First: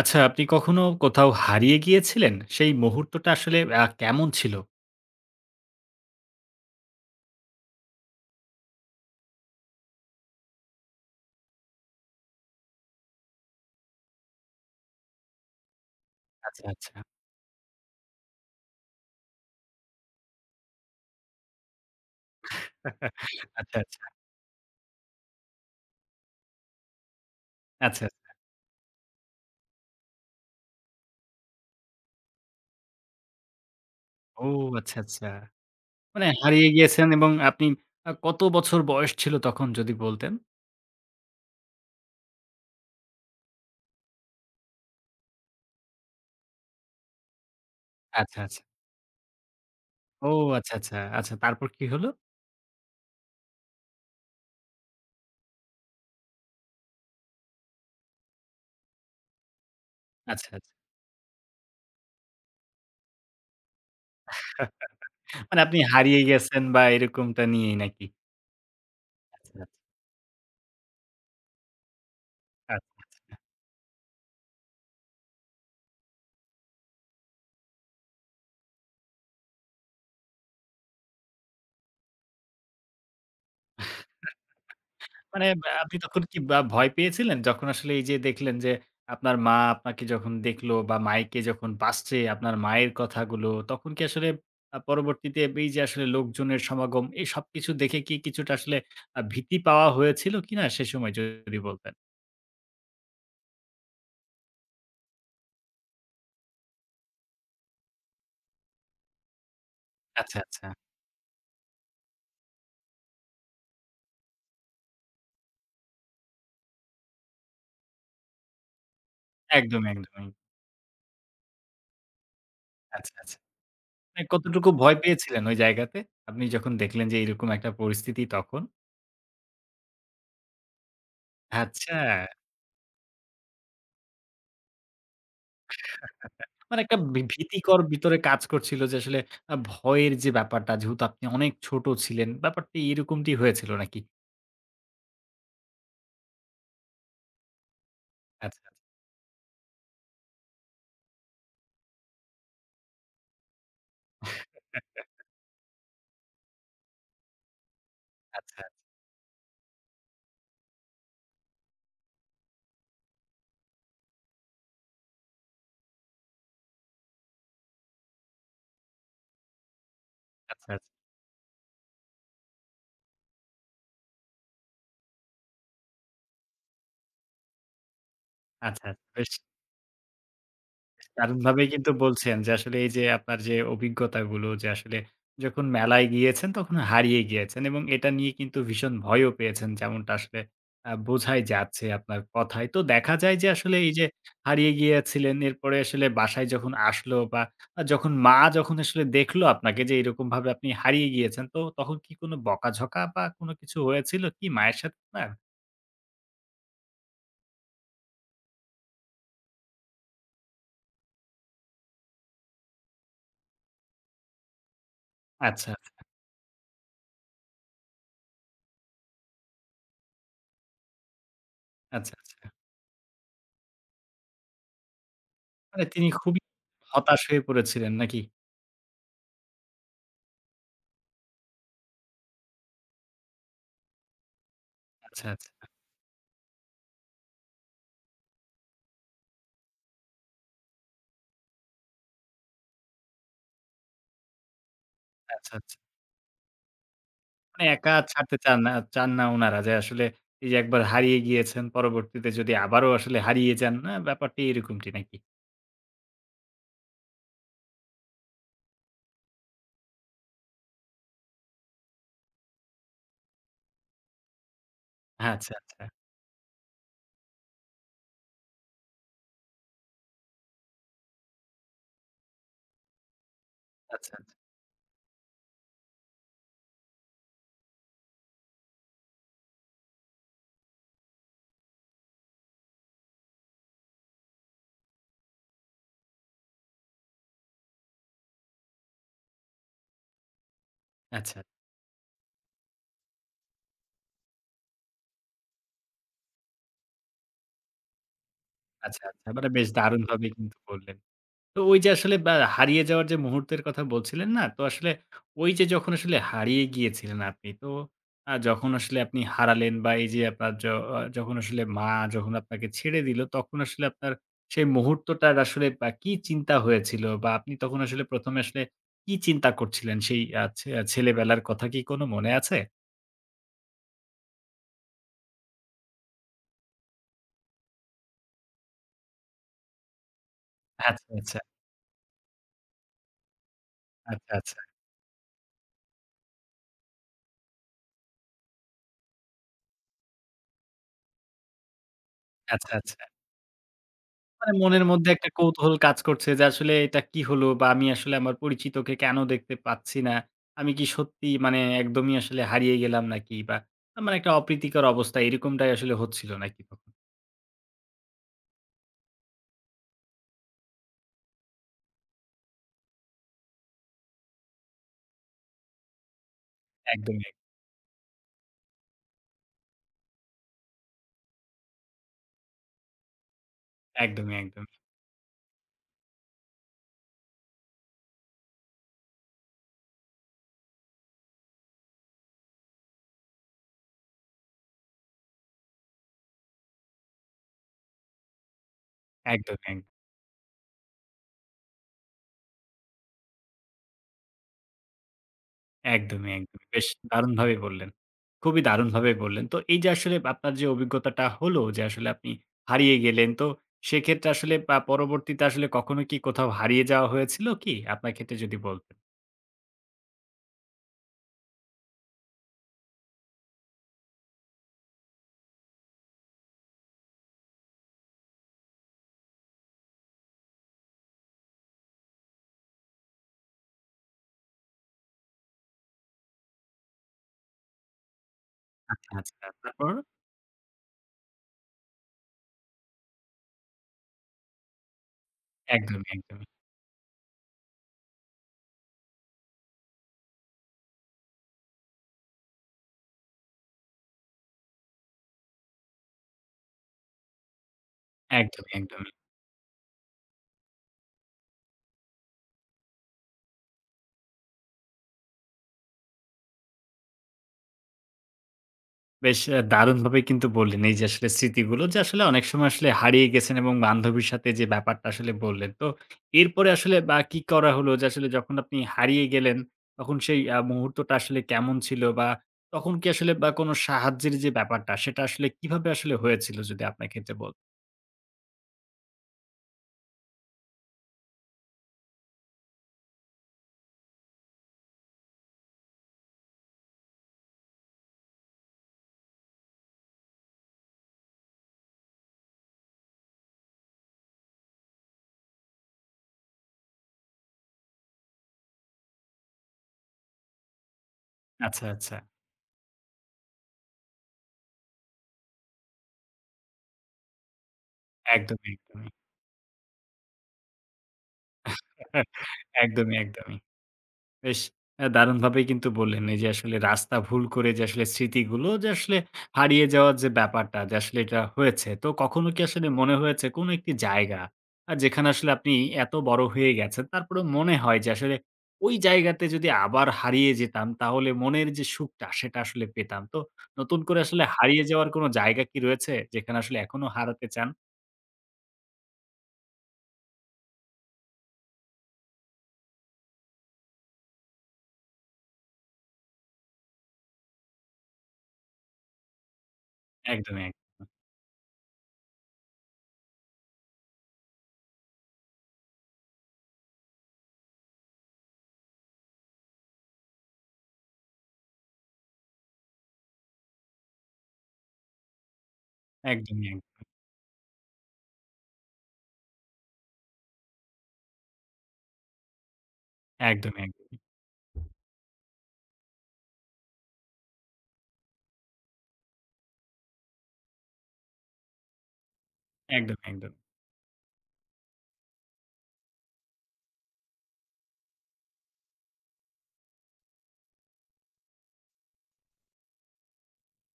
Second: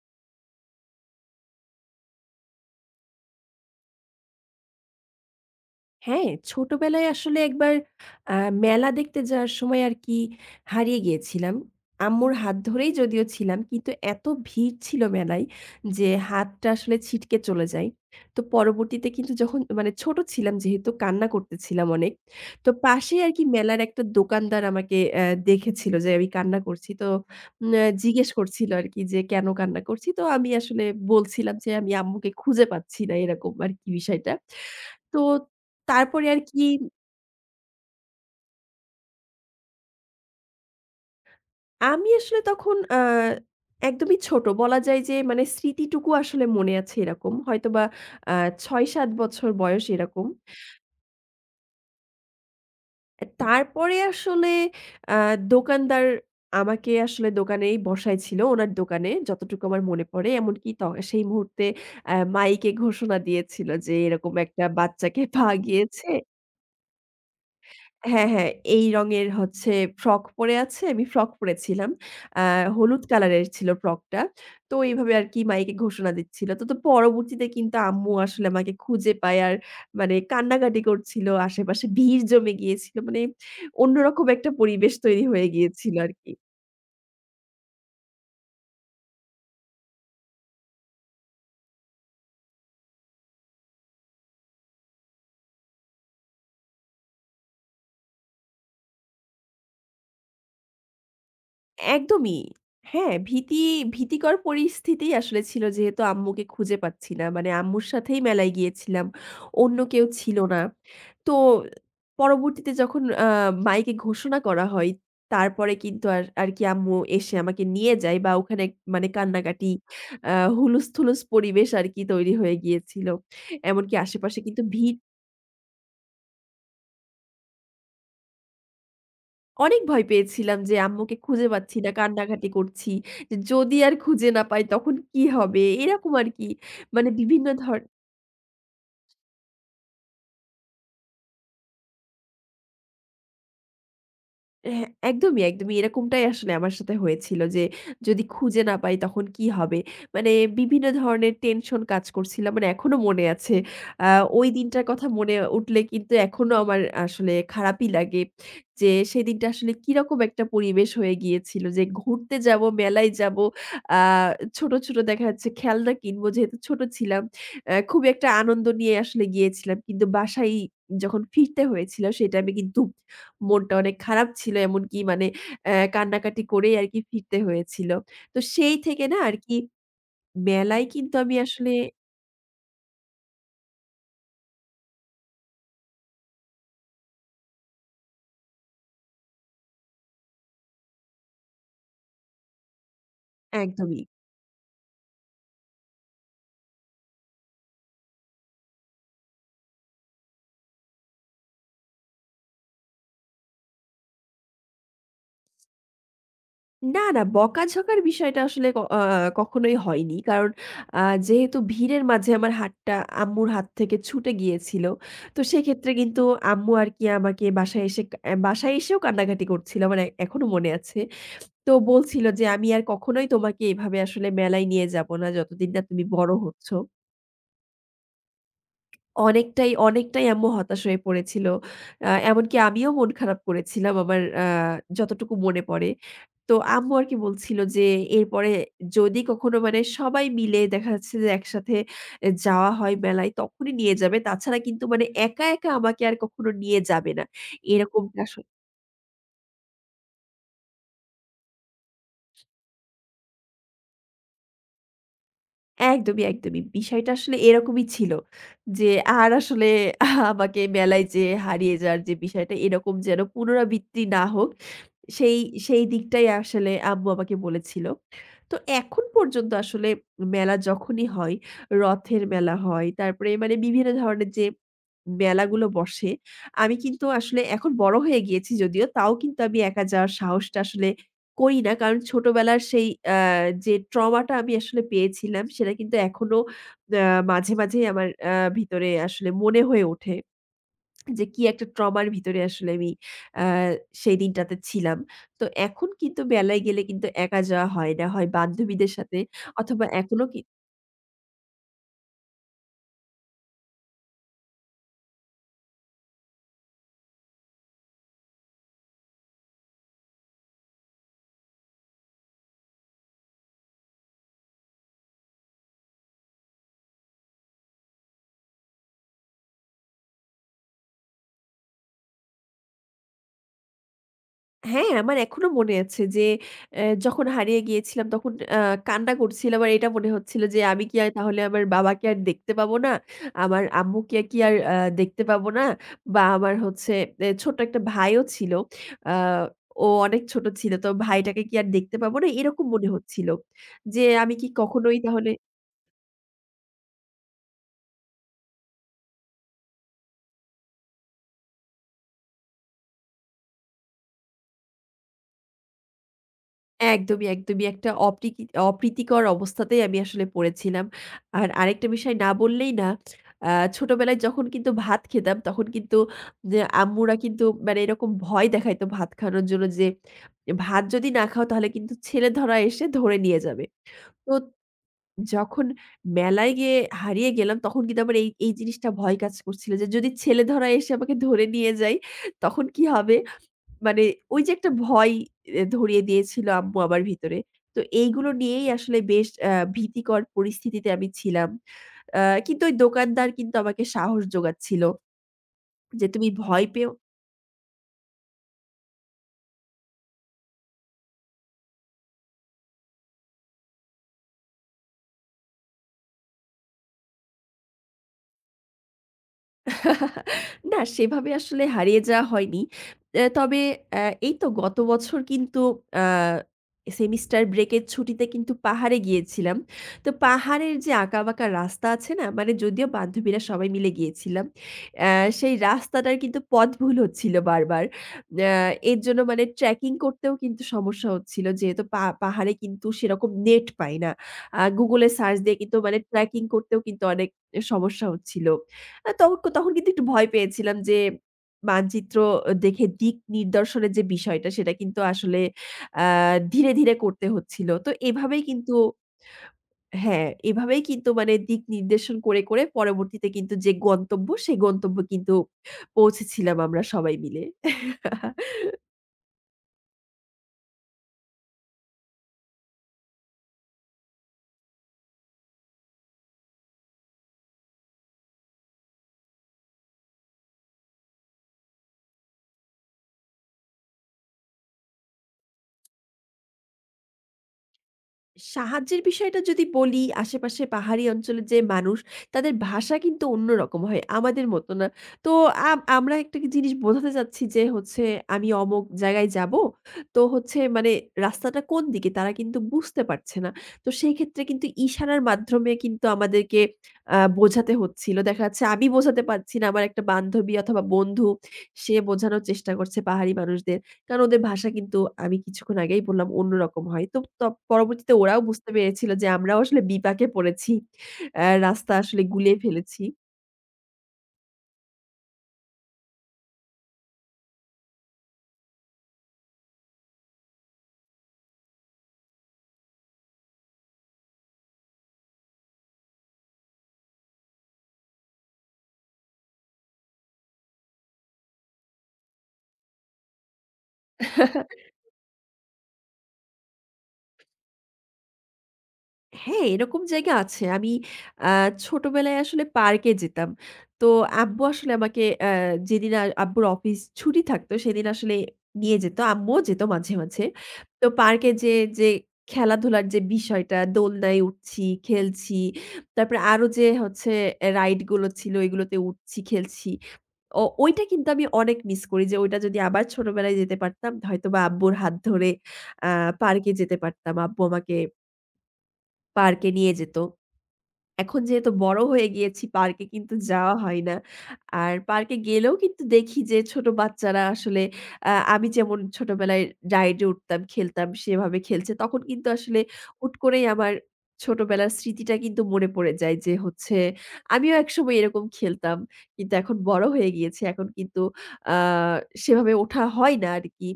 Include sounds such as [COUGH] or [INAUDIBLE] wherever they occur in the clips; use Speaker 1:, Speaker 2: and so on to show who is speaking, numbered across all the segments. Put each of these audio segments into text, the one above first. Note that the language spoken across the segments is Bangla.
Speaker 1: আচ্ছা, আপনি কখনো কোথাও হারিয়ে গিয়েছিলেন? সেই মুহূর্তটা আসলে আ কেমন ছিলো?
Speaker 2: হ্যাঁ, ছোটবেলায় আসলে একবার আ মেলা দেখতে যাওয়ার সময় আরকি হারিয়ে গিয়েছিলাম। আম্মুর হাত ধরেই যদিও ছিলাম কিন্তু এতো ভিড় ছিল মেলায় যে
Speaker 1: আচ্ছা,
Speaker 2: হাতটা আসলে
Speaker 1: আচ্ছা।
Speaker 2: ছিটকে চলে যায়। তো পরবর্তীতে কিন্তু যখন মানে ছোট ছিলাম যেহেতু কান্না করতেছিলাম অনেক। তো
Speaker 1: [CHUCKLES]
Speaker 2: পাশে আরকি
Speaker 1: আচ্ছা,
Speaker 2: মেলার একটা
Speaker 1: আচ্ছা।
Speaker 2: দোকানদার আমাকে অ্যা দেখেছিলো যে আমি কান্না করছি। তো ম্যা
Speaker 1: আচ্ছা,
Speaker 2: জিজ্ঞেস
Speaker 1: আচ্ছা।
Speaker 2: করছিলো আরকি যে, কেনো কান্না করছি? তো আমি আসলে বলছিলাম যে আমি আম্মুকে খুঁজে পাচ্ছি না, এরকম আরকি বিষয়টা।
Speaker 1: ও আচ্ছা,
Speaker 2: তো
Speaker 1: আচ্ছা। মানে,
Speaker 2: তারপরে আরকি
Speaker 1: হারিয়ে গিয়েছেন এবং আপনি আ কতো বছর বয়স ছিল তখন যদি বলতেন?
Speaker 2: আমি আসলে তখন আ একদমই ছোট। বলা যায় যে মানে স্মৃতিটুকু আসলে মনে আছে এরকম। হয়তোবা আ
Speaker 1: আচ্ছা, আচ্ছা।
Speaker 2: ৬-৭ বছর বয়স এরকম।
Speaker 1: ও আচ্ছা, আচ্ছা। আচ্ছা, তারপর কি হলো?
Speaker 2: অ্যা তারপরে আসলে আ দোকানদার আমাকে আসলে দোকানেই বসায় ছিলো ওনার দোকানে যতটুকু আমার মনে পড়ে।
Speaker 1: আচ্ছা, আচ্ছা।
Speaker 2: এমনকি ত সেই মুহূর্তে আ মাইকে ঘোষণা দিয়েছিল যে এরকম একটা বাচ্চাকে
Speaker 1: [CHUCKLES]
Speaker 2: পাওয়া
Speaker 1: মানে, আপনি
Speaker 2: গিয়েছে।
Speaker 1: হারিয়ে গেছেন বা এরকমটা নিয়েই নাকি?
Speaker 2: হ্যাঁ, হ্যাঁ, এই রঙের
Speaker 1: আচ্ছা, আচ্ছা।
Speaker 2: হচ্ছে ফ্রক পড়ে আছে। আমি ফ্রক পড়ে ছিলাম। আ হলুদ
Speaker 1: আচ্ছা, আচ্ছা।
Speaker 2: কালারের ছিল ফ্রকটা। তো এভাবে আরকি মাইকে ঘোষণা দিচ্ছিল। তো, তো পরবর্তীতে কিন্তু আম্মু আসলে আমাকে খুঁজে পায়। আর মানে কান্নাকাটি করছিলো আশেপাশে ভিড় জমে গিয়েছিলো মানে অন্যরকম একটা পরিবেশ
Speaker 1: [CHUCKLES]
Speaker 2: তৈরি হয়ে
Speaker 1: মানে, ব্যা
Speaker 2: গিয়েছিল
Speaker 1: আপনি তখন
Speaker 2: আরকি।
Speaker 1: কি বা ভয় পেয়েছিলেন? যখন আসলে এই যে দেখলেন যে আপনার মা আপনাকে যখন দেখলো বা মাইকে যখন বাজছে আপনার মায়ের কথাগুলো, তখন কি আসলে আ পরবর্তীতে এই যে আসলে লোকজনের সমাগম, এই সবকিছু দেখে কি কিছুটা আসলে আ ভীতি পাওয়া হয়েছিলো কিনা সে সময় যদি বলতেন?
Speaker 2: একদমই। হ্যাঁ, ভীতি ভীতিকর পরিস্থিতি আসলে ছিলো। যেহেতু আম্মুকে খুঁজে পাচ্ছি না মানে আম্মুর সাথেই মেলায় গিয়েছিলাম অন্য কেউ
Speaker 1: আচ্ছা,
Speaker 2: ছিলো না।
Speaker 1: আচ্ছা।
Speaker 2: তো পরবর্তীতে যখন আ মাইকে ঘোষণা করা হয় তারপরে কিন্তু আর আরকি আম্মু এসে আমাকে নিয়ে যায় বা ওখানে মানে কান্নাকাটি
Speaker 1: একদম,
Speaker 2: আ
Speaker 1: একদমই।
Speaker 2: হুলুস্থুল পরিবেশ আরকি তৈরি হয়ে গিয়েছিলো।
Speaker 1: আচ্ছা, আচ্ছা।
Speaker 2: এমনকি
Speaker 1: মানে,
Speaker 2: আশেপাশে কিন্তু
Speaker 1: কতটুকু ভয়
Speaker 2: ভিড়
Speaker 1: পেয়েছিলেন ওই জায়গাতে, আপনি যখন দেখলেন যে এরকম একটা পরিস্থিতি তখন?
Speaker 2: অনেক ভয় পেয়েছিলাম যে আম্মুকে খুঁজে পাচ্ছি না,
Speaker 1: আচ্ছা!
Speaker 2: কান্না-কাটি করছি। যে যদি আর খুঁজে না পাই তখন কি হবে? এরকম আর
Speaker 1: [CHUCKLES]
Speaker 2: কি।
Speaker 1: মানে একটা
Speaker 2: মানে
Speaker 1: বি
Speaker 2: বিভিন্ন ধর
Speaker 1: ভীতিকর ভিতরে কাজ করছিল যে আসলে আ ভয়ের যে ব্যাপারটা যেহেতু আপনি অনেক ছোট ছিলেন, ব্যাপারটি এরকমটি হয়েছিল নাকি?
Speaker 2: হ্যাঁ, একদমই, একদমই এরকমটাই আসলে আমার সাথে হয়েছিল যে যদি
Speaker 1: আচ্ছা,
Speaker 2: খুঁজে
Speaker 1: আচ্ছা।
Speaker 2: না পাই তখন কি হবে? মানে বিভিন্ন ধরনের টেনশন কাজ করছিলাম। মানে এখনও মনে আছে। আ ওই দিনটার কথা
Speaker 1: [CHUCKLES]
Speaker 2: মনে উঠলে কিন্তু এখনও আমার আসলে খারাপই লাগে।
Speaker 1: আচ্ছা, আচ্ছা।
Speaker 2: যে সেদিনটা আসলে কিরকম একটা পরিবেশ হয়ে গিয়েছিল যে ঘুরতে যাব, মেলায় যাব, আ ছোট, ছোট দেখা যাচ্ছে খেলনা কিনব, যেহেতু ছোট ছিলাম। আ খুবই একটা আনন্দ নিয়ে আসলে গিয়েছিলাম। কিন্তু বাসায়
Speaker 1: আচ্ছা, আচ্ছা।
Speaker 2: যখন ফিরতে হয়েছিল সে টাইমে কিন্তু মনটা অনেক খারাপ ছিল। এমনকি মানে আ কান্না-কাটি করেই আর কি ফিরতে হয়েছিল। তো সেই
Speaker 1: আচ্ছা,
Speaker 2: থেকে না
Speaker 1: বেশ!
Speaker 2: আর কি মেলায় কিন্তু আমি
Speaker 1: দারুণভাবেই
Speaker 2: আসলে
Speaker 1: কিন্তু বলছেন যে আসলে এই যে আপনার যে অভিজ্ঞতাগুলো যে আসলে যখন মেলায় গিয়েছেন তখন হারিয়ে গিয়েছেন এবং এটা নিয়ে কিন্তু ভীষণ ভয়ও পেয়েছেন, যেমনটা আসলে আ বোঝাই যাচ্ছে আপনার কথায়। তো দেখা যায় যে আসলে এই
Speaker 2: একদমই।
Speaker 1: যে হারিয়ে গিয়েছিলেন, এরপরে আসলে বাসায় যখন আসলো বা যখন মা যখন আসলে দেখলো আপনাকে যে এইরকমভাবে আপনি হারিয়ে গিয়েছেন তো তখন কি কোন বকা-ঝকা বা কোন কিছু হয়েছিল কি মায়ের সাথে আপনার?
Speaker 2: না, না বকা-ঝকার বিষয়টা আসলে ক আ কখনোই হয়নি। কারণ আ যেহেতু ভিড়ের মাঝে আমার হাতটা আম্মুর হাত থেকে ছুটে গিয়েছিল। তো
Speaker 1: আচ্ছা,
Speaker 2: সেক্ষেত্রে
Speaker 1: আচ্ছা।
Speaker 2: কিন্তু আম্মু আর কি আমাকে বাসায় এসে, আ বাসায় এসেও কান্না-কাটি করছিল। আমার এখনো মনে আছে। তো
Speaker 1: আচ্ছা,
Speaker 2: বলছিল যে
Speaker 1: আচ্ছা।
Speaker 2: আমি আর কখনোই তোমাকে এভাবে আসলে মেলায় নিয়ে যাব না যতদিন না
Speaker 1: মানে,
Speaker 2: তুমি
Speaker 1: তিনি
Speaker 2: বড়
Speaker 1: খুবই
Speaker 2: হচ্ছ।
Speaker 1: হতাশ হয়ে পড়েছিলেন নাকি?
Speaker 2: অনেকটাই, অনেকটাই আম্মু হতাশ হয়ে পড়েছিল। আ এমনকি আমিও মন খারাপ করেছিলাম আমার আ
Speaker 1: আচ্ছা,
Speaker 2: যতটুকু মনে
Speaker 1: আচ্ছা।
Speaker 2: পড়ে। তো আম্মু আর কি বলছিল যে এরপরে যদি কখনো মানে সবাই মিলে দেখা যাচ্ছে যে একসাথে এ যাওয়া হয় মেলায় তখনই নিয়ে যাবে। তাছাড়া কিন্তু মানে একা,
Speaker 1: আচ্ছা,
Speaker 2: একা
Speaker 1: আচ্ছা।
Speaker 2: আমাকে আর কখনো নিয়ে যাবে না।
Speaker 1: মানে, একা
Speaker 2: এরকমটা আস
Speaker 1: ছাড়তে চান না চান না উনারা। যে আসলে এই যে একবার হারিয়ে গিয়েছেন পরবর্তীতে যদি আবারও আসলে হারিয়ে যান, না? ব্যাপারটি এরকমটি নাকি?
Speaker 2: একদমই, একদমই। বিষয়টা আসলে এরকমই ছিল। যে আর আসলে আমাকে মেলায় যেয়ে হারিয়ে যাওয়ার যে বিষয়টা এরকম যেন পুনরাবৃত্তি না হোক সেই
Speaker 1: আচ্ছা,
Speaker 2: সেই
Speaker 1: আচ্ছা।
Speaker 2: দিকটাই আসলে আম্মু আমাকে বলেছিল। তো এখন পর্যন্ত আসলে মেলা যখনই হয়, রথের মেলা হয় তারপরে মানে বিভিন্ন
Speaker 1: আচ্ছা, আচ্ছা।
Speaker 2: ধরনের যে মেলাগুলো বসে আমি কিন্তু আসলে এখন বড় হয়ে গিয়েছি যদিও তাও কিন্তু আমি একা যাওয়ার সাহসটা আসলে করি না। কারণ ছোটবেলার সেই আ যে trauma টা আমি আসলে পেয়েছিলাম সেটা কিন্তু এখনো আ মাঝে, মাঝেই আমার আ ভিতরে আসলে মনে হয়ে ওঠে। যে কি
Speaker 1: আচ্ছা।
Speaker 2: একটা trauma এর ভিতরে আসলে আমি আ সেই দিনটাতে ছিলাম। তো এখন কিন্তু মেলায় গেলে কিন্তু একা যাওয়া হয় না। হয় বান্ধবীদের
Speaker 1: আচ্ছা,
Speaker 2: সাথে
Speaker 1: আচ্ছা। মানে, বেশ
Speaker 2: অথবা এখনো
Speaker 1: দারুণভাবেই
Speaker 2: কি
Speaker 1: কিন্তু বললেন। তো ওই যে আসলে ব্য হারিয়ে যাওয়ার যে মুহূর্তের কথা বলছিলেন না, তো আসলে ওই যে যখন আসলে হারিয়ে গিয়েছিলেন আপনি তো আ যখন আসলে আপনি হারালেন বা এই যে আপনার য অ যখন আসলে মা যখন আপনাকে ছেড়ে দিল তখন আসলে আপনার সেই মুহূর্তটার আসলে আ কি চিন্তা হয়েছিল বা আপনি তখন আসলে প্রথমে আসলে কি চিন্তা করছিলেন সেই আ ছে ছেলেবেলার কথা কি কোন মনে আছে?
Speaker 2: হ্যাঁ, আমার এখনো মনে আছে যে অ্যা যখন হারিয়ে গিয়েছিলাম তখন আ কান্না করছিলাম আর এটা মনে হচ্ছিল যে আমি কি
Speaker 1: আচ্ছা, আচ্ছা।
Speaker 2: তাহলে আমার বাবাকে আর দেখতে পাব না? আমার আম্মুকে
Speaker 1: আচ্ছা,
Speaker 2: কি আর
Speaker 1: আচ্ছা।
Speaker 2: আ দেখতে পাব না? বা আমার হচ্ছে এ ছোট্ট একটা ভাইও ছিল। আ ও অনেক ছোট ছিল। তো ভাইটাকে কি আর দেখতে পাব না? এরকম
Speaker 1: আচ্ছা,
Speaker 2: মনে
Speaker 1: আচ্ছা।
Speaker 2: হচ্ছিল। যে আমি কি
Speaker 1: মানে মনের
Speaker 2: কখনোই
Speaker 1: মধ্যে
Speaker 2: তাহলে
Speaker 1: একটা কৌতূহল কাজ করছে যে, আসলে এটা কি হলো বা আমি আসলে আমার পরিচিতকে কেনো দেখতে পাচ্ছি না? আমি কি সত্যিই মানে একদমই আসলে হারিয়ে গেলাম নাকি বা মানে একটা অপ্রীতিকর অবস্থা, এরকমটাই আসলে হচ্ছিল নাকি তখন?
Speaker 2: একদমই, একদমই একটা অপ্রীতি অপ্রীতিকর অবস্থাতেই আমি আসলে পড়েছিলাম। আর আরেকটা বিষয় না বললেই না। আ ছোটবেলায় যখন কিন্তু ভাত খেতাম তখন কিন্তু নে আম্মুরা
Speaker 1: একদমই, এক।
Speaker 2: কিন্তু মানে এরকম ভয় দেখাইতো ভাত খাওয়ার জন্য যে, ভাত যদি না খাও তাহলে কিন্তু ছেলেধরা এসে ধরে নিয়ে যাবে।
Speaker 1: একদমই,
Speaker 2: পুত
Speaker 1: একদমই।
Speaker 2: যখন মেলায় গিয়ে হারিয়ে গেলাম তখন কিন্তু আমার এই এই জিনিসটা ভয় কাজ করছিল যে যদি ছেলেধরা এসে আমাকে ধরে নিয়ে যায় তখন কি হবে? মানে ওই যে একটা ভয় অ্যা ধরিয়ে দিয়েছিল আম্মু আমার ভেতরে। তো এইগুলো নিয়েই আসলে বেশ অ্যা
Speaker 1: একদমই, এক।
Speaker 2: ভীতিকর পরিস্থিতিতে আমি ছিলাম। অ্যা কিন্তু ওই দোকানদার কিন্তু আমাকে সাহস জোগাচ্ছিল। যে তুমি
Speaker 1: একদমই, একদমই।
Speaker 2: ভয়
Speaker 1: বেশ
Speaker 2: পেও
Speaker 1: দারুণভাবেই বললেন। খুবই দারুণভাবে বললেন। তো এই যে আসলে আপনার যে অভিজ্ঞতাটা হলো যে আসলে আপনি হারিয়ে গেলেন তো সেক্ষেত্রে আসলে পা পরবর্তীতে আসলে কখনো কি কোথাও হারিয়ে যাওয়া হয়েছিল কি আপনার ক্ষেত্রে যদি বলতেন?
Speaker 2: [CHUCKLES] না, সেভাবে আসলে হারিয়ে যাওয়া হয়নি। অ্যা তবে অ্যা এই তো গত বছর কিন্তু অ্যা সেমিস্টার ব্রেকের ছুটিতে কিন্তু পাহাড়ে গিয়েছিলাম। তো পাহাড়ের যে, আঁকাবাঁকা রাস্তা আছে না? মানে যদিও বান্ধবীরা সবাই মিলে গিয়েছিলাম। অ্যা সেই রাস্তাটার কিন্তু পথ ভুল হচ্ছিল বারবার। অ্যা এর
Speaker 1: আচ্ছা,
Speaker 2: জন্য মানে
Speaker 1: আচ্ছা। তারপর?
Speaker 2: tracking করতেও কিন্তু সমস্যা হচ্ছিল। যেহেতু পা পাহাড়ে কিন্তু সেরকম নেট পাই না Google-এ search দিয়ে কিন্তু মানে
Speaker 1: একদমই, একদমই।
Speaker 2: tracking করতেও কিন্তু অনেক সমস্যা হচ্ছিল। আ তখন, তখন কিন্তু একটু ভয় পেয়েছিলাম যে মানচিত্র দেখে, দিক নির্দেশনের যে বিষয়টা সেটা কিন্তু আসলে অ্যা ধীরে, ধীরে করতে হচ্ছিল। তো এভাবেই
Speaker 1: একদমই,
Speaker 2: কিন্তু,
Speaker 1: একদমই।
Speaker 2: হ্যাঁ এভাবেই কিন্তু মানে দিক নির্দেশন করে, করে পরবর্তীতে কিন্তু যে গন্তব্য সেই গন্তব্যে কিন্তু পৌঁছেছিলাম আমরা সবাই মিলে। [CHUCKLES]
Speaker 1: বেশ আ দারুণভাবেই কিন্তু বললেন, এই যে আসলে স্মৃতিগুলো যে আসলে অনেক সময় আসলে হারিয়ে গেছেন, এবং বান্ধবীর সাথে যে ব্যাপারটা আসলে বললেন। তো এরপরে আসলে বা কি করা হলো যে আসলে যখন আপনি হারিয়ে গেলেন। তখন সেই আ মুহূর্তটা আসলে কেমন ছিল বা তখন কি আসলে বা কোন সাহায্যের যে ব্যাপারটা সেটা আসলে কিভাবে আসলে হয়েছিল যদি আপনার ক্ষেত্রে বলতে
Speaker 2: সাহায্যের বিষয়টা যদি বলি, আশেপাশে পাহাড়ি অঞ্চলের যে মানুষ তাদের ভাষা কিন্তু অন্যরকম হয়, আমাদের মতো না। তো আ আমরা একটা জিনিস বোঝাতে চাচ্ছি যে হচ্ছে, আমি অমুক জায়গায় যাব, তো হচ্ছে মানে রাস্তাটা কোন দিকে তারা কিন্তু বুঝতে পারছে না। তো সেইক্ষেত্রে কিন্তু ইশারার মাধ্যমে কিন্তু আমাদেরকে আ বোঝাতে হচ্ছিল। দেখা যাচ্ছে, আমি বোঝাতে পারছি না, আমার একটা বান্ধবী অথবা বন্ধু
Speaker 1: আচ্ছা,
Speaker 2: সে
Speaker 1: আচ্ছা।
Speaker 2: বোঝানোর চেষ্টা করছে পাহাড়ি মানুষদের। কারণ ওদের ভাষা কিন্তু আমি কিছুক্ষণ আগেই বললাম অন্যরকম হয়। তো প পরবর্তীতে ওরাও বুঝতে
Speaker 1: একদমই, একদমই।
Speaker 2: পেরেছিল যে আমরাও আসলে বিপাকে পড়েছি। অ্যা রাস্তা আসলে
Speaker 1: [CHUCKLES]
Speaker 2: গুলিয়ে ফেলেছি।
Speaker 1: একদমই, একদমই। বেশ আ দারুণভাবেই কিন্তু বললেন, এই যে আসলে রাস্তা ভুল করে যে আসলে স্মৃতিগুলো যে আসলে হারিয়ে যাওয়ার যে ব্যাপারটা যে আসলে এটা হয়েছে। তো কখনো কি আসলে মনে হয়েছে কোনো একটি জায়গা, আ যেখানে আসলে আপনি এত বড় হয়ে গেছেন তারপরেও মনে হয়, যে আসলে ওই জায়গাতে যদি আবার হারিয়ে যেতাম, তাহলে মনের যে সুখটা সেটা আসলে পেতাম। তো নতুন করে আসলে হারিয়ে
Speaker 2: [CHUCKLES]
Speaker 1: যাওয়ার কোনো জায়গা কি রয়েছে যেখানে আসলে এখনও হারাতে চান?
Speaker 2: হ্যাঁ, এরকম জায়গা আছে। আমি অ্যা ছোটবেলায় আসলে পার্কে যেতাম। তো আব্বু আসলে আমাকে অ্যা যেদিন আ আব্বুর অফিস ছুটি থাকতো, সেদিন আসলে নিয়ে যেত। আম্মুও যেত মাঝে, মাঝে।
Speaker 1: একদমই,
Speaker 2: তো
Speaker 1: একদম।
Speaker 2: পার্কে যে যে খেলাধুলার যে বিষয়টা দোলনায় উঠছি, খেলছি তারপরে আরও যে হচ্ছে এ রাইড গুলো ছিল ওগুলোতে উঠছি, খেলছি। ও ওইটা কিন্তু আমি অনেক মিস করি। যে ওইটা যদি আবার ছোটবেলায় যেতে পারতাম। হয়তোবা আব্বুর হাত ধরে অ্যা
Speaker 1: একদমই।
Speaker 2: পার্কে যেতে
Speaker 1: একদম।
Speaker 2: পারতাম। আব্বু আমাকে পার্কে নিয়ে যেত। এখন যেহেতু বড় হয়ে গিয়েছি, পার্কে কিন্তু যাওয়া
Speaker 1: একদমই,
Speaker 2: হয় না।
Speaker 1: একদমই।
Speaker 2: আর পার্কে গেলেও কিন্তু দেখি যে ছোট বাচ্চারা আসলে অ্যা আমি যেমন ছোটবেলায় রাইডে উঠতাম, খেলতাম সেভাবে খেলছে। তখন কিন্তু আসলে
Speaker 1: একদমই,
Speaker 2: হুট
Speaker 1: একদম।
Speaker 2: করেই আমার ছোটবেলার স্মৃতিটা কিন্তু মনে পড়ে যায়। যে হচ্ছে আমিও একসময় এরকম খেলতাম। কিন্তু এখন বড় হয়ে গিয়েছি। এখন কিন্তু অ্যা সেভাবে ওঠা হয় না আর কি।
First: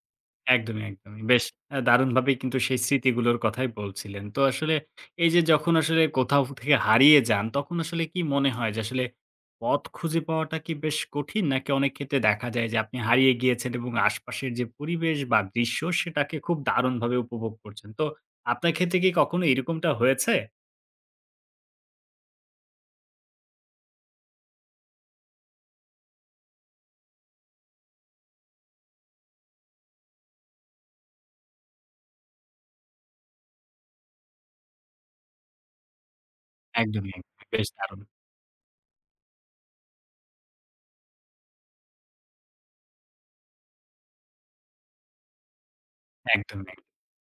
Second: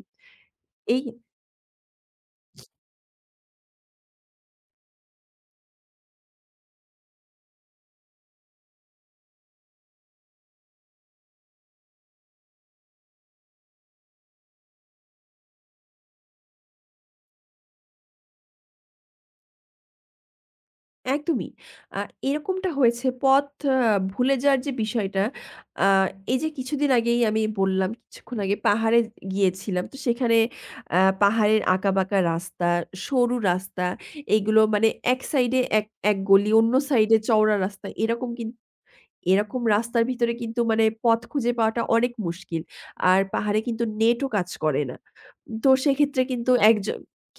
Speaker 1: একদমই,
Speaker 2: এই
Speaker 1: একদমই। বেশ আ দারুণভাবেই কিন্তু সেই স্মৃতিগুলোর কথাই বলছিলেন। তো আসলে এই যে যখন আসলে কোথাও থেকে হারিয়ে যান, তখন আসলে কি মনে হয় যে আসলে পথ খুঁজে পাওয়াটা কি বেশ কঠিন? নাকি অনেক ক্ষেত্রে দেখা যায় যে আপনি হারিয়ে গিয়েছেন এবং আশপাশের যে পরিবেশ বা দৃশ্য সেটাকে খুব দারুণভাবে উপভোগ করছেন। তো আপনার ক্ষেত্রে কি কখনো এরকমটা হয়েছে?
Speaker 2: একদমই। আ এরকমটা হয়েছে। পথ অ ভুলে যাওয়ার যে বিষয়টা, আ এই যে কিছুদিন আগেই আমি বললাম কিছুক্ষণ আগে পাহাড়ে গিয়েছিলাম। তো সেখানে আ পাহাড়ের আঁকাবাঁকা রাস্তা, সরু রাস্তা এগুলো মানে এক সাইডে এক এক গলি অন্য
Speaker 1: একদমই,
Speaker 2: সাইডে
Speaker 1: একদমই।
Speaker 2: চওড়া
Speaker 1: বেশ
Speaker 2: রাস্তা।
Speaker 1: দারুণ।
Speaker 2: এরকম কিন্তু এরকম রাস্তার ভিতরে কিন্তু মানে পথ খুঁজে পাওয়াটা অনেক মুশকিল। আর পাহাড়ে কিন্তু নেটও কাজ করে না। তো সেক্ষেত্রে কিন্তু
Speaker 1: একদম, অ্যা
Speaker 2: একজ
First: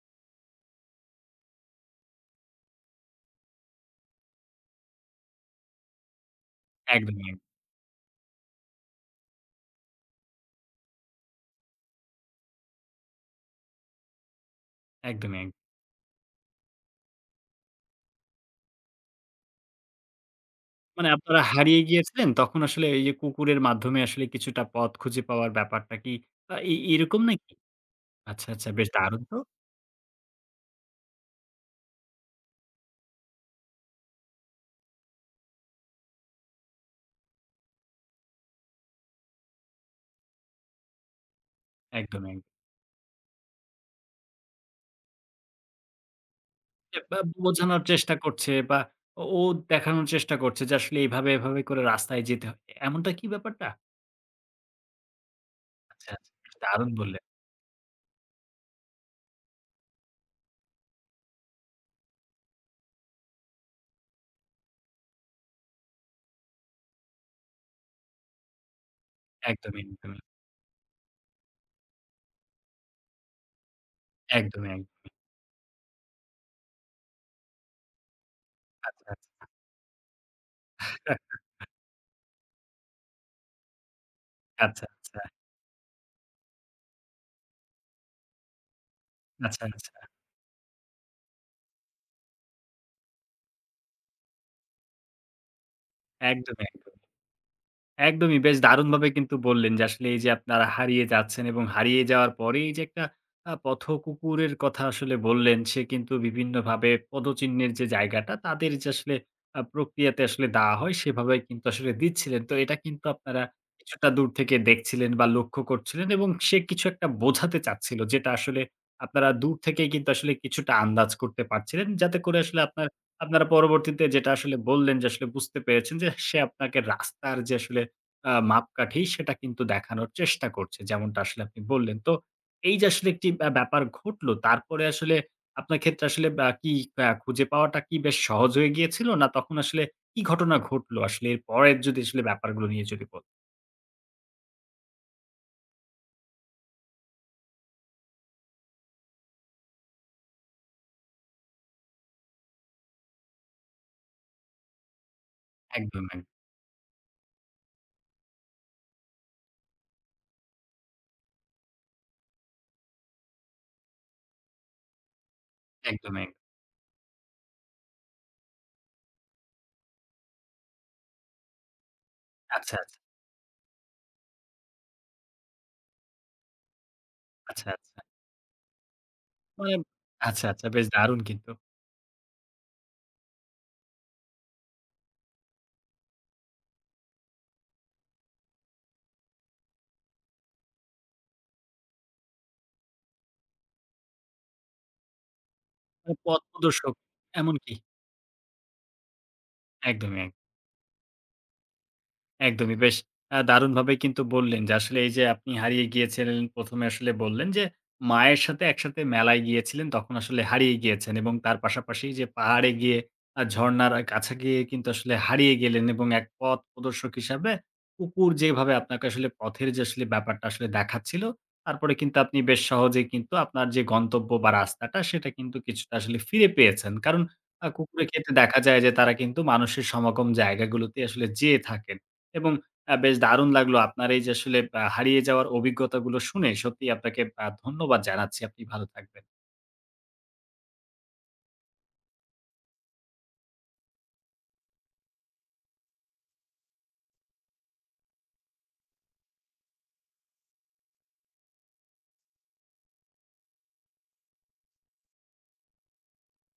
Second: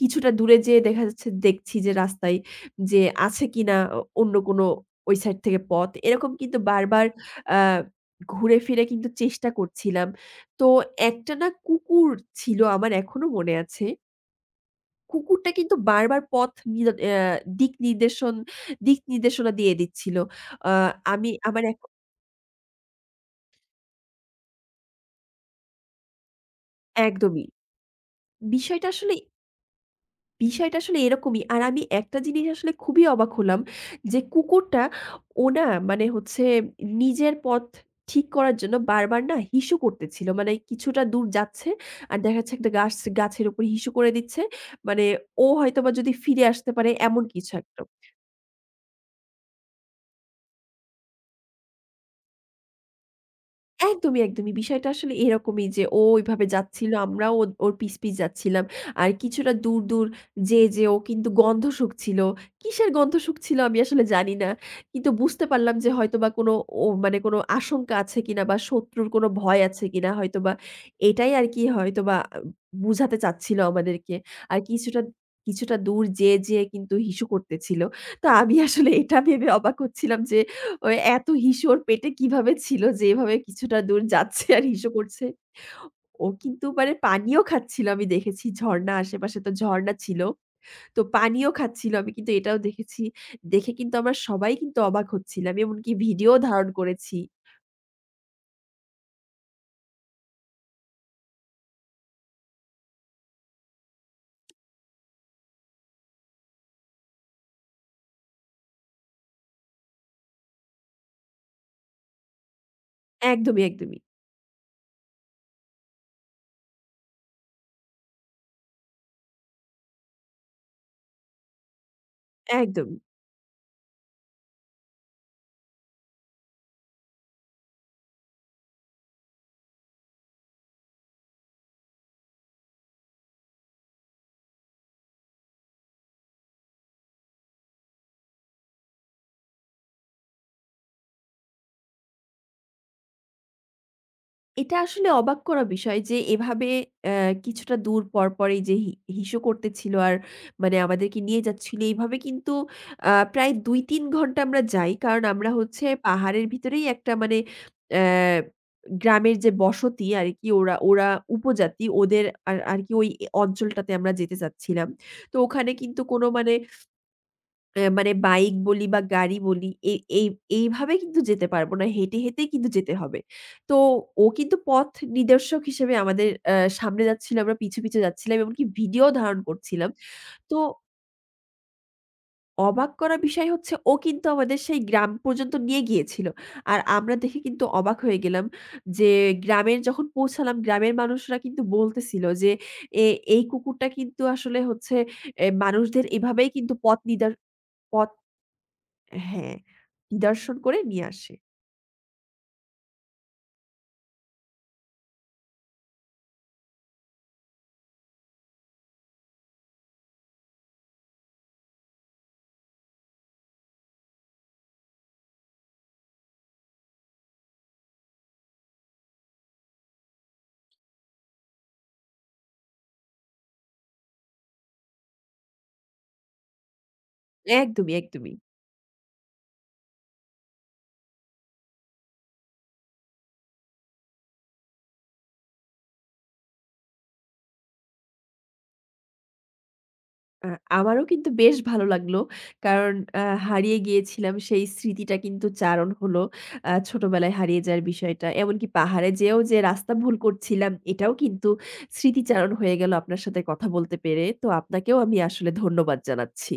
Speaker 2: কিছুটা দূরে যেয়ে দেখা যাচ্ছে দেখছি যে রাস্তায় যে আছে কিনা অ অন্য কোন ওই সাইড থেকে পথ। এরকম কিন্তু বারবার
Speaker 1: একদমই। অ্যা
Speaker 2: আ ঘুরে ফিরে কিন্তু চেষ্টা করছিলাম। তো একটা না কুকুর ছিল আমার এখনো মনে আছে।
Speaker 1: একদমই।
Speaker 2: কুকুরটা
Speaker 1: অ্যা
Speaker 2: কিন্তু বারবার পথ নি অ্যা দিকনির্দেশন দিকনির্দেশনা দিয়ে দিচ্ছিল। আ
Speaker 1: মানে
Speaker 2: আমি
Speaker 1: আপনারা
Speaker 2: আমার এক
Speaker 1: হারিয়ে গিয়েছিলেন তখন আসলে এই যে কুকুরের মাধ্যমে আসলে কিছুটা পথ খুঁজে পাওয়ার ব্যাপারটা কি আ এ এরকম
Speaker 2: একদমই।
Speaker 1: নাকি? আচ্ছা, আচ্ছা। বেশ
Speaker 2: বিষয়টা আসলে
Speaker 1: দারুণ তো!
Speaker 2: বিষয়টা আসলে এরকমই। আর আমি একটা জিনিস আসলে খুবই অবাক হলাম যে কুকুরটা, ও না মানে হচ্ছে নিজের পথ ঠিক করার জন্য বারবার না হিসু করতেছিল। মানে কিছুটা দূর যাচ্ছে আর
Speaker 1: একদমই।
Speaker 2: দেখা
Speaker 1: অ্যা
Speaker 2: যাচ্ছে একটা গাছ গাছের উপর হিসু করে দিচ্ছে। মানে ও হয়তোবা যদি ফিরে আসতে পারে এমন
Speaker 1: একবার
Speaker 2: কিছু একটা।
Speaker 1: বোঝানোর চেষ্টা করছে বা ও দেখানোর চেষ্টা করছে যে আসলে এইভাবে, এইভাবে করে রাস্তায় যেতে হয়, এমনটা কি ব্যাপারটা?
Speaker 2: একদমই, একদমই। বিষয়টা আসলে এরকমই যে ও
Speaker 1: আচ্ছা, আচ্ছা।
Speaker 2: ওইভাবে
Speaker 1: বেশ দারুণ
Speaker 2: যাচ্ছিল
Speaker 1: বললেন।
Speaker 2: আমরাও ওর ওর পিছ, পিছ যাচ্ছিলাম। আর কিছুটা দূর, দূর যেয়ে, যেয়ে ও কিন্তু গন্ধ শুঁকছিল। কিসের গন্ধ শুঁকছিল আমি আসলে জানি না। কিন্তু বুঝতে পারলাম যে হয়তোবা কোনো, ও মানে কোনো আশঙ্কা আছে কিনা বা শত্রুর কোনো ভয়
Speaker 1: একদমই,
Speaker 2: আছে কিনা
Speaker 1: একদমই।
Speaker 2: হয়তোবা এটাই আর কি হয়তোবা আ বোঝাতে চাচ্ছিল আমাদেরকে। আর
Speaker 1: একদমই,
Speaker 2: কিছুটা
Speaker 1: একদমই।
Speaker 2: কিছুটা দূর যেয়ে, যেয়ে কিন্তু হিসু করতেছিল। তো আমি আসলে
Speaker 1: আচ্ছা,
Speaker 2: এটা
Speaker 1: আচ্ছা।
Speaker 2: ভেবে অবাক হচ্ছিলাম যে ওই এত হিসু
Speaker 1: [CHUCKLES]
Speaker 2: ওর পেটে কিভাবে ছিল? যে এভাবে কিছুটা দূর যাচ্ছে আর
Speaker 1: আচ্ছা,
Speaker 2: হিসু
Speaker 1: আচ্ছা।
Speaker 2: করছে। ও কিন্তু মানে পানিও খাচ্ছিল আমি দেখেছি ঝর্ণা আশেপাশে তো
Speaker 1: আচ্ছা, আচ্ছা।
Speaker 2: ঝর্ণা ছিল। তো পানিও খাচ্ছিল আমি কিন্তু এটাও দেখেছি। দেখে কিন্তু আমরা সবাই কিন্তু অবাক হচ্ছিলাম। এমনকি ভিডিও
Speaker 1: একদমই,
Speaker 2: ধারণ
Speaker 1: একদমই।
Speaker 2: করেছি।
Speaker 1: একদমই, বেশ দারুণভাবে কিন্তু বললেন যে আসলে এই যে আপনারা হারিয়ে যাচ্ছেন এবং হারিয়ে যাওয়ার পরে এই যে একটা আ পথ কুকুরের কথা আসলে বললেন। সে কিন্তু বিভিন্নভাবে পদচিহ্নের যে জায়গাটা তাদের যে আসলে আ প্রক্রিয়াতে আসলে দেওয়া হয় সেভাবেই কিন্তু আসলে দিচ্ছিলেন। তো এটা কিন্তু আপনারা
Speaker 2: একদমই, একদমই।
Speaker 1: কিছুটা দূর থেকে দেখছিলেন বা লক্ষ্য করছিলেন এবং সে কিছু একটা বোঝাতে চাচ্ছিল যেটা আসলে আপনারা দূর থেকেই কিন্তু আসলে কিছুটা আন্দাজ করতে পারছিলেন। যাতে করে আসলে আপনার
Speaker 2: একদম।
Speaker 1: আপনারা পরবর্তীতে যেটা আসলে বললেন যে আসলে বুঝতে পেরেছেন যে সে আপনাকে রাস্তার যে আসলে আ মাপকাঠি সেটা কিন্তু দেখানোর চেষ্টা করছে। যেমনটা আসলে আপনি বললেন। তো এই যে আসলে একটি আ ব্যাপার ঘটলো তারপরে আসলে আপনার ক্ষেত্রে আসলে বা কি বা খুঁজে পাওয়াটা কি বেশ সহজ হয়ে গিয়েছিল? না তখন আসলে কি ঘটনা ঘটলো? আসলে এর পরের যদি আসলে ব্যাপারগুলো নিয়ে যদি ব
Speaker 2: এটা আসলে অবাক করা বিষয় যে, এভাবে এ্যা কিছুটা দূর পরপরই যে হি হিসু করতেছিল, আর মানে আমাদেরকে নিয়ে যাচ্ছিল, এইভাবে কিন্তু আ প্রায় ২, ৩ ঘণ্টা আমরা যাই। কারণ আমরা হচ্ছে
Speaker 1: একদম, এক
Speaker 2: পাহাড়ের ভিতরেই একটা মানে এ্যা গ্রামের যে বসতি আর কি ওরা ওরা উপজাতি ওদের আর আর কি ওই অ অঞ্চলটাতে আমরা যেতে চাচ্ছিলাম। তো ওখানে কিন্তু কোন
Speaker 1: একদমই।
Speaker 2: মানে এ্যা মানে বাইক বলি বা গাড়ি বলি এই এই এইভাবে কিন্তু যেতে পারব না, হেঁটে, হেঁটেই কিন্তু
Speaker 1: আচ্ছা,
Speaker 2: যেতে
Speaker 1: আচ্ছা।
Speaker 2: হবে। তো ও কিন্তু পথ নির্দেশক হিসেবে আমাদের আ সামনে যাচ্ছিল, আমরা
Speaker 1: আচ্ছা,
Speaker 2: পিছু, পিছু
Speaker 1: আচ্ছা।
Speaker 2: যাচ্ছিলাম, এমনকি videoও ধারণ
Speaker 1: মানে,
Speaker 2: করছিলাম।
Speaker 1: আচ্ছা,
Speaker 2: তো
Speaker 1: আচ্ছা। বেশ দারুণ কিন্তু।
Speaker 2: অবাক করা বিষয় হচ্ছে, ও কিন্তু আমাদের সেই গ্রাম পর্যন্ত নিয়ে গিয়েছিল। আর আমরা দেখে কিন্তু অবাক হয়ে গেলাম, যে গ্রামের যখন পৌঁছালাম গ্রামের মানুষরা কিন্তু বলতেছিল যে এ এই কুকুরটা কিন্তু আসলে হচ্ছে এ্যা মানুষদের
Speaker 1: প
Speaker 2: এভাবেই কিন্তু
Speaker 1: পথপ্রদর্শক
Speaker 2: পথ নিদার
Speaker 1: এমনকি?
Speaker 2: পথ হ্যাঁ,
Speaker 1: একদমই, এক
Speaker 2: নিদর্শন করে নিয়ে আসে।
Speaker 1: একদমই। বেশ আ দারুণভাবে কিন্তু বললেন যে, আসলে এই যে আপনি হারিয়ে গিয়েছিলেন। প্রথমে আসলে বললেন যে মায়ের সাথে একসাথে মেলায় গিয়েছিলেন, তখন আসলে হারিয়ে গিয়েছেন এবং তার পাশাপাশি যে পাহাড়ে গিয়ে, আ ঝর্ণার আ কাছে গিয়ে কিন্তু আসলে হারিয়ে গেলেন, এবং এক পথপ্রদর্শক হিসেবে কুকুর যেভাবে আপনাকে আসলে পথের যে আসলে ব্যাপারটা আসলে দেখাচ্ছিল। তারপরে কিন্তু আপনি বেশ সহজেই কিন্তু আপনার যে গন্তব্য বা রাস্তাটা সেটা কিন্তু কিছুটা আসলে ফিরে পেয়েছেন। কারণ আ
Speaker 2: একদমই,
Speaker 1: কুকুরের ক্ষেত্রে
Speaker 2: একদমই।
Speaker 1: দেখা যায়, যে তারা কিন্তু মানুষের সমাগম জায়গাগুলোতেই আসলে যেয়ে থাকেন এবং আ বেশ দারুণ লাগলো আপনার এই যে আসলে আ হারিয়ে যাওয়ার অভিজ্ঞতাগুলো শুনে। সত্যিই আপনাকে আ ধন্যবাদ জানাচ্ছি। আপনি ভালো থাকবেন।
Speaker 2: আ আমারও কিন্তু বেশ ভালো লাগলো। কারণ আ হারিয়ে গিয়েছিলাম সেই স্মৃতিটা কিন্তু চারণ হলো। আ ছোটবেলায় হারিয়ে যাওয়ার বিষয়টা। এমনকি পাহাড়ে যেয়েও যে রাস্তা ভুল করছিলাম এটাও কিন্তু স্মৃতিচারণ হয়ে গেল আপনার সাথে কথা বলতে পেরে। তো আপনাকেও আমি আসলে ধন্যবাদ জানাচ্ছি।